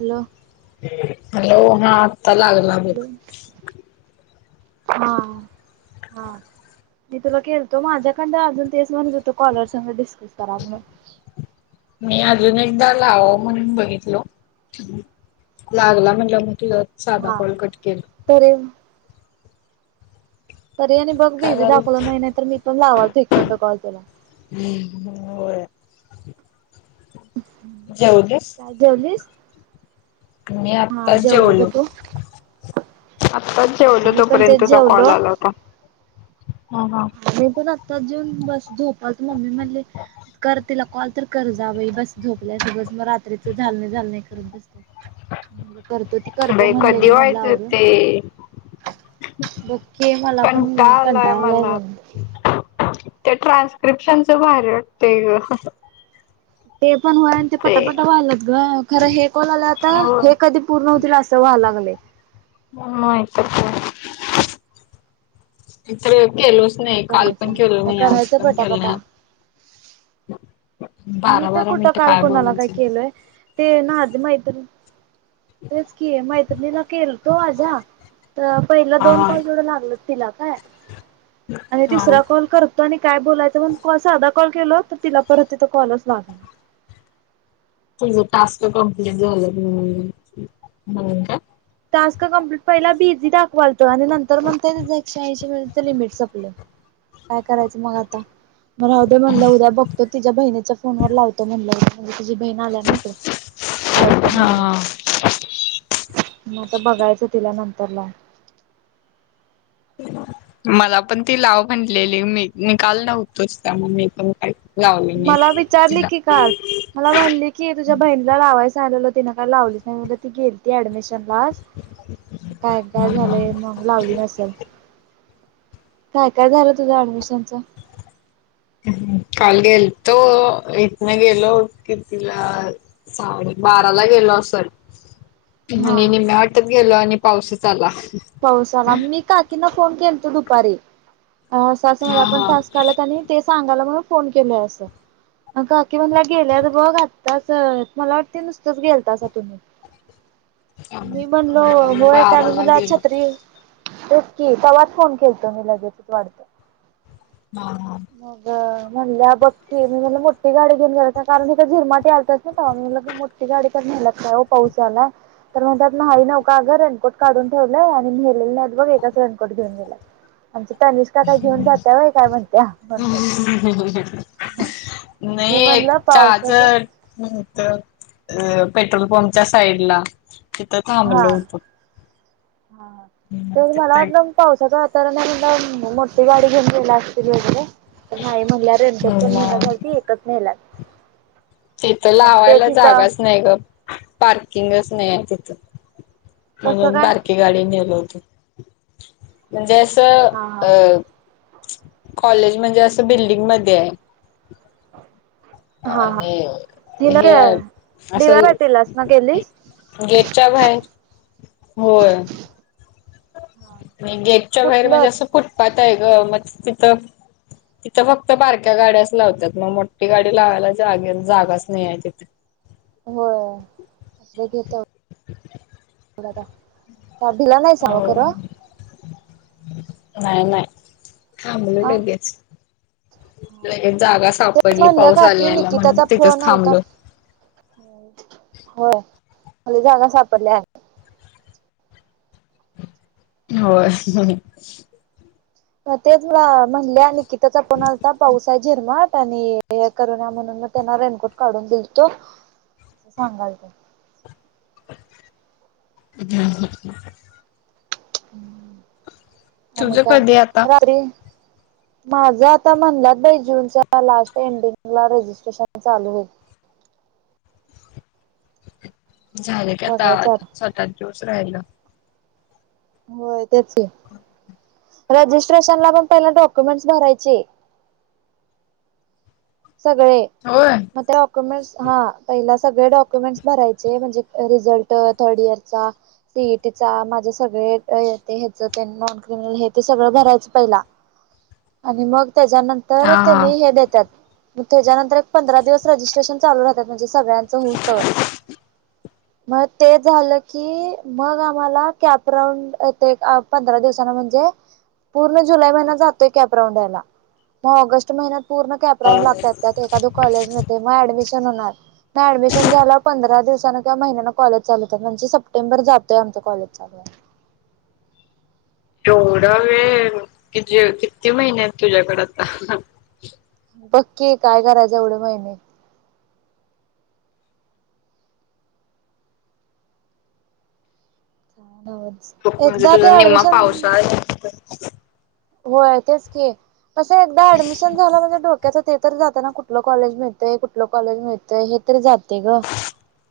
Hello hello हा आता लागला ब हॅलो हा हा मी तुला खळतो माझ्याकड अजून तेच म्हणत होतो कॉलरस दिस ततराण मी अजून एकदा लाव म्हणून बघितल लागला म्हटलं मग तु साधा हा कोॉल कट केेल तरी तरी आणि बघ काय बीझी दाखवलं नाही तर मी पण लावाल तो एककड कॉल तुला हम्म हो काय जवलीस मी आत्ताच जेवलो आत्ताच हा जेवलं मी पण तेच तोपर्यंतचा जेवलो कॉल आला होता ह ह तेऊन बस झोपालत मम्मी म्हणले कर तिला कॉल तर कर जाव बस झोकल्यासबज मग रात्रीच झालणे झालणे करत बसत म्हणलं करतो ती करतो बाई कधी म्हणलेली म्हणल व्हायचं आवरून ते बके मला पण म कंटाळा आलाय घंटालाय मला ते ट्रान्स्क्रिप्शनच बाहेर वाटतेय ग ते पण होय आणि ते पटापट वा्हालंत ग खरं हे कोण आलं आता हो हे कधी पूर्ण होतील असं व्हाला लागले ह इथ गेलोच काय नाही काल करायचं पण केेल आता नाही आज करायचं पण केलं पटापटा नाही आ मी तर कुठं काल कोणाला काय केलय ते ना आज माहीत तेच कि मैत्रिणीला केलतो आजा तर पहिला हा दोन कॉल थोडं लागल तिला काय आणि हा तिसरा कोल करतो आणि काय बोलायचं मण असं अधा कॉल केल तर तिला परत तिथ कॉलच लागला तुझं टास्क कमप्लीट झालं म्हणून का टास्क कंप्लीट पहिला बिझी दाखवालत आणि नंतर म्हणतंय त्याचं एकशे ऐंशी मिनिटचं लिमिट संपलंय. काय करायचं मग आता म हद म्हटलं उद्या बघतो तिच्या्या बहिणीच्या फोन वर लावतो म्हणलं तुझी बहीण आल्या ना इकडे लावतो म्हणजे हा म आता बघायचं तिला नंतरला मला पण ती लाव म्हटलेली मी निकाल नव्हतोच त्यामुळे मी पण का मला विचारली की काल मला म्हणले की तुझ्या बहिणीला लावायच त काय लावलीच नाही त गेडमिश काय काय झाले मग लावली नसेल काय काय झालं तुझ्या ऍडमिशनच काल गेलतो इथन गेलो कि तिला सले बाराला गेलो असेल हा आणि निम् वाटत गेल आणि पावसच आला पाऊसाला मी काकीना फोन केल तो दुपारी अस असं हा मला पण टस् आलात आणि ते सांगायला म फोन केलय अस अ काकी म्हणला गेल्यावर ब घातताच मला वाटते नुसतच गेलतासा तुम्ही हा मी म्हणलो होय का बाराला मुला गेलो अचछ तेचकीि तवाच फोन खेळतो मी लगेचच वाढतो ह मग म्हणल्या बघकी मी म्हण मोठी गाडी घेऊन गय कारण त झिरमाट आलताच ना ग मोठी गाडी पाला तरण त्या ह न का अग रेनकोट काढून ठेवलंय आणि ने नाही बघ एकाच रनकोट घेन गेला व्हय काय म्हणत्या म्हणतात. ह मी नाही म्हणलं पावसाचा चजत अ पेट्रोल पंपच्या साईड ला तिथं थांबल हा होत हा ह तर मला वाटलं पावसाचं वातावरणला मोठी गडी घेऊन गयला असतील वगैरे नाही म्हणल्या रेणकोट पण मग निेती एकच नेला तिथं लावायला हिथं जागाच नाही ग पार्किंगच नाही आहे तिथं कसं म्हणून काय बारकी गाडी नेल होती म्हणजे हा हा अ कॉलेज म्हणजे असं बिल्डिंग मध्ये आहे हा आणि तिनं गे हे डी वाय असं पाटीललाच ना गेलीस गेटच्या बाहे होय हा आणि गेटच्या बाहेर कुठलं म्हणजे असं फुटपाथ आहे ग म तिथं तिथं फक्त बारक्या गाड्याच लावतात मग मोठी गाडी लावायला जागे जागाच नाही आहे तिथे हो आपल्या घेतात. [inaudible] भिला नाहीस का सांग हो खर नाही नाही थांबलो लगेच हा लगेच जागा तेच सापडली म्हटल पाऊस काकी आलेला म्हणून निकिताचा तिथंच फोन आलता. थांबलो. हो हो मला जागा सापडले हाय हो तेच म्हटलं निकिताचा फोन आलता पावसात त्यांनी हे करू नाही म्हणून मी त्यांना रेनकोट काढून दिले कस सांगायच [inaudible] आणि तुझं कधी आता? काय माझ आता म्हणलात बाई जूनच्या लास्ट एंडिंगला रजिस्ट्रेशन चालू होईल. [inaudible] झाले का आता स्वतच दिवस राहिलं हो तेच हो रजिस्ट्रेशन मधून त्यांनी डॉक्युमेंट्स भरायचे हो होय सगळेच डॉक्युमेंट भरायचे आहे सगळ्या डॉक्युमेंट्स भरायचे म्हणजे रिझल्ट थर्ड इयर चा सीईटीचा माझ्यासगळ्या ये ते ह्याच हे ते सगळं भरायचं पहिला आणि मग त्याच्यानंतर हा त्यांनी हा. हे देतात. म त्याच्यानंतर एक पंधरा दिवस रजिस्ट्रेशन चालू राहतात म्हणजे सगळ्यांच होऊस तवर [inaudible] मग ते झाल की मग आम्हाला कॅपरांड येत पंधरा दिवसांचा म्हणजे पूर्ण जुलै महिना जातो य कॅपराऊंड व्हायला म ऑगस्ट महिन्यात पूर्ण कॅपरांउड लागतात त्यात एखाद कॉलेजमधे म ऍड शन होणार म ऍडमिशन झाल्यावर पंधरा दिवसांनं किंवा महिन्यानं कॉलेज चालू होतात म्हणजे सप्टेंबर जातोयं आमचं कॉलेज चालू आहे. [inaudible] एवढा वेळ अजुन किती महिने आहेत तुझ्याकडे आता बघ की काय करायचं एवढे महिने खूप म्हणजे एकदा तुझा ते निम्मा ऍडमिशन पावसात होय तेच की असं एकदा ऍडमिशन झालं म्हणजे डोक्यात हो ते तर त्यांना कुठलं कॉलेज मिळतय कुठलं कॉलेज मिळतय हे तरी जातील ग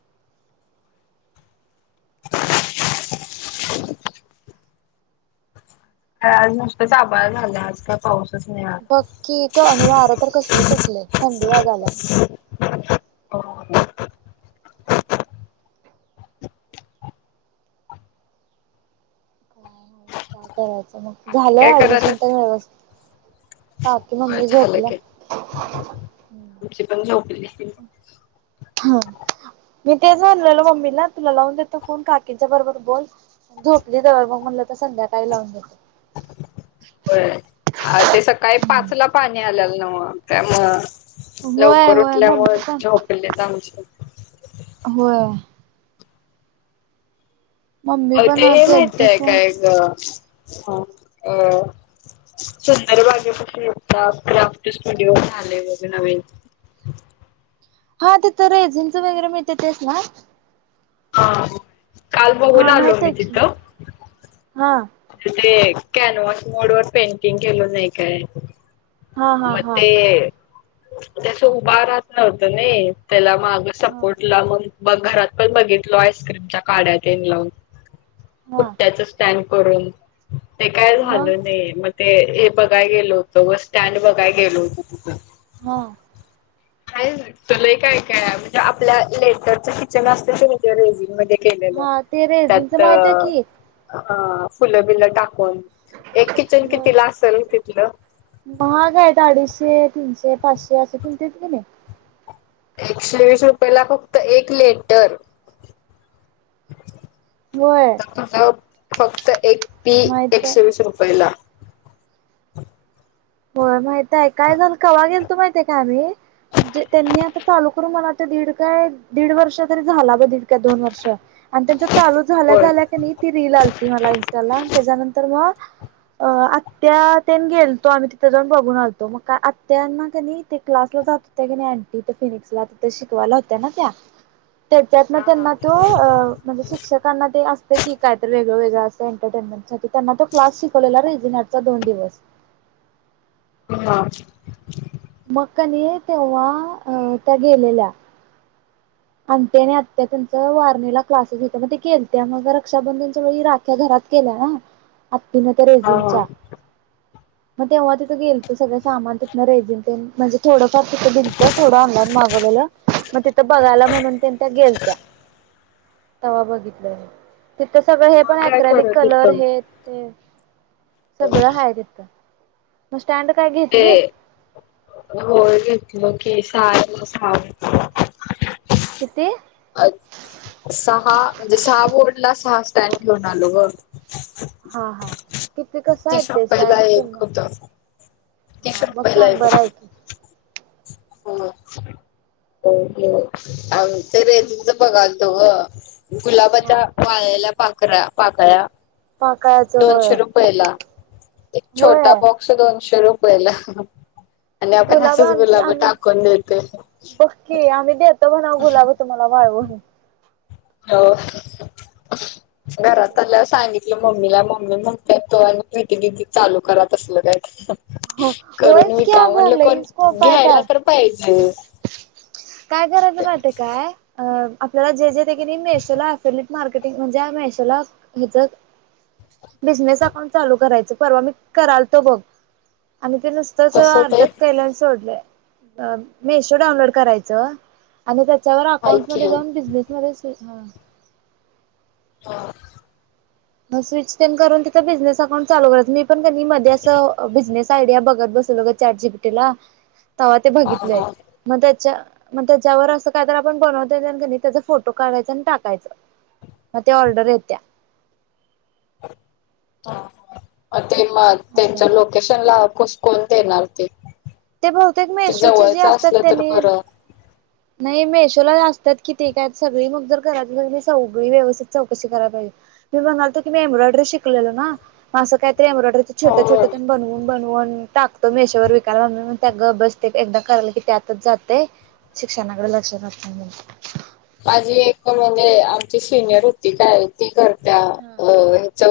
[inaudible] [inaudible] आज नुसतच आभाळ आलय पाऊस काही नाही बघ की आणि वारं तर कसले सुटले थंडी वाजाल्या [unintelligible] हो काय करायचं मग बाकी काय झालं ऍडमिशन करायल्यास? तर व्यवस्थित काकी होय मम्मी झालं झोपल्या की तुमची पण झोपली असतील. हा मी तेच म्हटलं मम्मीला तुला लावून देते फोन काकी बरोबर बोल झोपली जाऊन होयं हा ते सकाळी पाचला पाणी आलेलं नव्ह हो काय म होय लवकर होय मम्मी उठल्यामुळ पण झोपले जाऊनं होय. मम्मी पण ते हे माहित केलती आहे फोन काय ग अ सुंदर बाग कसे असतात [inaudible] हा ते लेझीम वगैरे मिळते तेच ना हा काल बघून आलो मी तिथं हां ते कॅनवस मोड वर पेंटिंग केल जाय काय हा हा मग हा ते ते अस उभा राहत नव्हतं ना त्याला माग हा सपोर्ट लावून मग घरात पण बघितलो आस्क्रीमच्या काड्या तेन लावून हा पुट्याच स्टॅड करून ते काय झाल मग नही म ते हे बघाय गेल होतं व स्टँड बघाय गेलो होतो तिथं हा हाय तिथं लई काय काय म्हणजे आपल्या लेटरच किचन असत ते रेजिंग मध्ये केलेलं हा ते रेझिनच त्यात माहित आहे की अ फुलं बिल टा कुण एक किचन होय कितीला असल तिथलं महाग आहेत अडीचशे तीनशे पाचशे अस तुण ते की नाय एकशे वीस रुपयेला फक्त एक लेटर होय आता तुझा फक्त एक पी माहित एकशे आहे वीस रुपयला [inaudible] होय माहित आहे. काय झाल कावा गेल तो माहितय काय आम्ही म्हणजे त्यांनी आता चालू करून मला वाटतय दीड काय दीड वर्ष तरी झाला. दीड का दोन वर्ष आणि त्यांच चालू झाल्या होय. झाल्या क नी ती रील आलती मला इन्स्टा ला त्याच्यानंतर म अ आत्या तेन गेलतो आम्ही ति त बघून आलतो म का आत्ता ना कनय ते क्लासला जात होत्या की नाय आँटी फिनिक्सला तिथं शिकवा यला होत्या ना त्या त्याच्यातन त्यांना तो अ म्हणजे शिक्षकांना ते अस की कायतर वेगळं वेगळ असं एंटरटेनमेंटसाठी त्यां तो क्लास शिकवलेला रेजिन्आर्ट चा दोन दिवस [unintelligible] मकनी तेव्हा अ त्या गेलेल्या आंटी आणि आत्या त्यांच वारनेला क्लासेस होतं मग ते केलत्या मग रक्षाबंधनच्या वेळी राख्या घरात केल्या ना आत्तीन त्या हा रेजींनंच्या मग तेव्हा तिथं गेल तर सगळ सामान तितन रेजिनंच म्हणजे थोडं तिथं दीलत थोडं ऑनलाईन मागवलेल मग तिथं बघायला म्हणून त्यांनं त्या गेलत्या. तवा बघितलंय मी तिथं सगळं हे मग पण काय अक्रॅलिक करत कलर इथं हे ते सगळं हाय तिथं [inaudible] ते घेतलीस होय घेतलं ते स [unintelligible] [inaudible] किती? अ सहा म्हणजे सहा बोर्डला सहा स्टँड घेऊन आलो ग हा हा किती कसं आहे तसा ते पहिला स्टँडची एक किंमत होत. तीस हा मग रुपयेला सांग एक बरं आहे की होतं हो [unintelligible] अ ते रेजिनच बघालतो ग गुलाबाच्या हा वाळळेल्या पाकऱ्या पाकळ्या पाकाळाचं दोनशे होय रुपयेला. एक होय छोटा बॉक्स दोनशे रुपयेला. आणि आपण गुलाब असंच आमची आम्ही टाकून देतोय. बघ की आम्ही देतो म्हणाव गुलाब तुम्हाला वाळ हो हो हो घरात ल्या सांगितलं मम्मीला मम्मी म्हणताेत तो आणि प्रीती दिदी चालू करां तसलं काय हो करून होयच की विका म्हणलं अगं कोण लई स्कोप आहे घ्यायला त्यात तर पाहिजे. काय करायचं माहितेय काय? अ आपल्याला जे जे ते किनी मेशोला अफिलट मार्केटिंग म्हणजे मेशोला हेच बिझनेस अकाउंट चालू करायच परवा मी कराल तो बघ आणि ते नुसतंच कसं ते अर्ध्यात केलंय आणि सोडलंय मेशो डाउनलोड करायचं आणि त्याच्यावर हाय अकाउंट् म की जाऊन बिझनेस मधे हा. हो. स्विच पेन करून तिचा बिझनेस अकाउंट चालू करायच. मी पण कधी मध्ये अस बिनेस आयडिया बघत बसल चाटजीपीटीला तेव्हा ते हा बघितलंय हा मग त्याच्या मग त्याच्यावर असं काय तर आपण बनवता त्याचा फोटो काढायचा आणि टाकायच. मग ते ऑर्डर येत्या. ते मग त्यांच्या असं लोकेशन ला कुसकन देणार ते ते बहुतेक मेशोची जी जवळच असतात असलं तर त्यांनी बरं. नाही मेशोला असतात कि ते काय सगळी मग जर घरात सगळी सगळी व्यवस्थित चौकशी कराला पाहिजे. मी म्हणालतो की मी एम्ब्रॉयडरी शिकलेलो ना म असं काय ते एम्ब्रॉयडरी छोटे हो. छोटं बनवून बनून टाक तो मेशोवर विकाला मम्मी म्हणत्या गप्प बस एकदा कराला की त्यातच जातय. शिक्षणाकडे लक्ष नसल्यामुळ माझी एक म्हणजे आमची सिनियर होती काय ती करत्या हा. अ ह्याच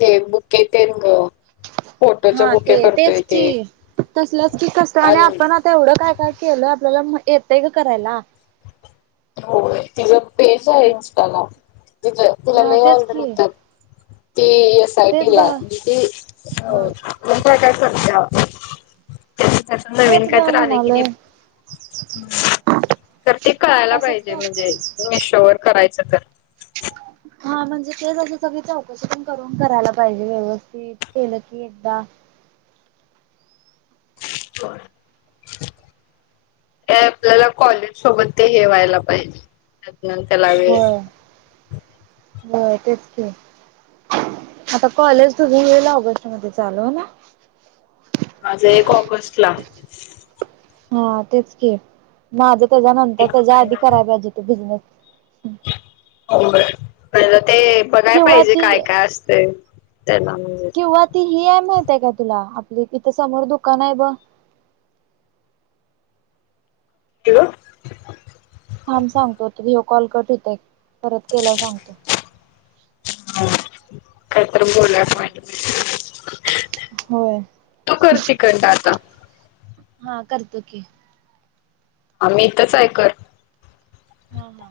ते बुकेे तेन ग फोटोच हा बुके ते करतोय तेच ते. की. तसलंच की कस आणि आपण आता एवढं काय काय केलं आपल्याला येतय ग करायला. हो तिझ पेज आहे इंस्टा ला. तिला हा लई तेच ओर्डर की येतात. ती एस तेच ग आयटीला आहे. [inaudible] हा काय करत्या? त्याच नवीन तेच काय ग तर आले की म्हणालोय नाही, तर ते कळायला असंच पाहिजे की म्हणजे मशो वर करायच तर. हा म्हणजे तेचं सगळी चौकशी पण करून करायला पाहिजे. व्यवस्थित केलं की एकदा कर. ते आपल्याला कॉलेज सोबत ते हे व्हायला पाहिजे. [unintelligible] हो तेच की. आता कॉलेज तु घ येईल ऑगस्ट मध्ये चालू ना. माझा एक ऑगस्ट ला. हा तेच के माझं त्याच्यानंतर एक त्याच्या आधी महिना करायला पाहिजे ते बिझनेस ते बघाय किंवा पाहिजे काय ती काय असते? किंवा ती ही आहे माहिती का तुला आपली इथं समोर दुकान आहे बघ. हॅलो. थांब सांगतो तुझा कॉल कट होतय परत केल्यावर सांगतो. [inaudible] होय. तू कर तिकडनं आता हा करतो की. आ्म्ही इथच आहे कर. हा ना.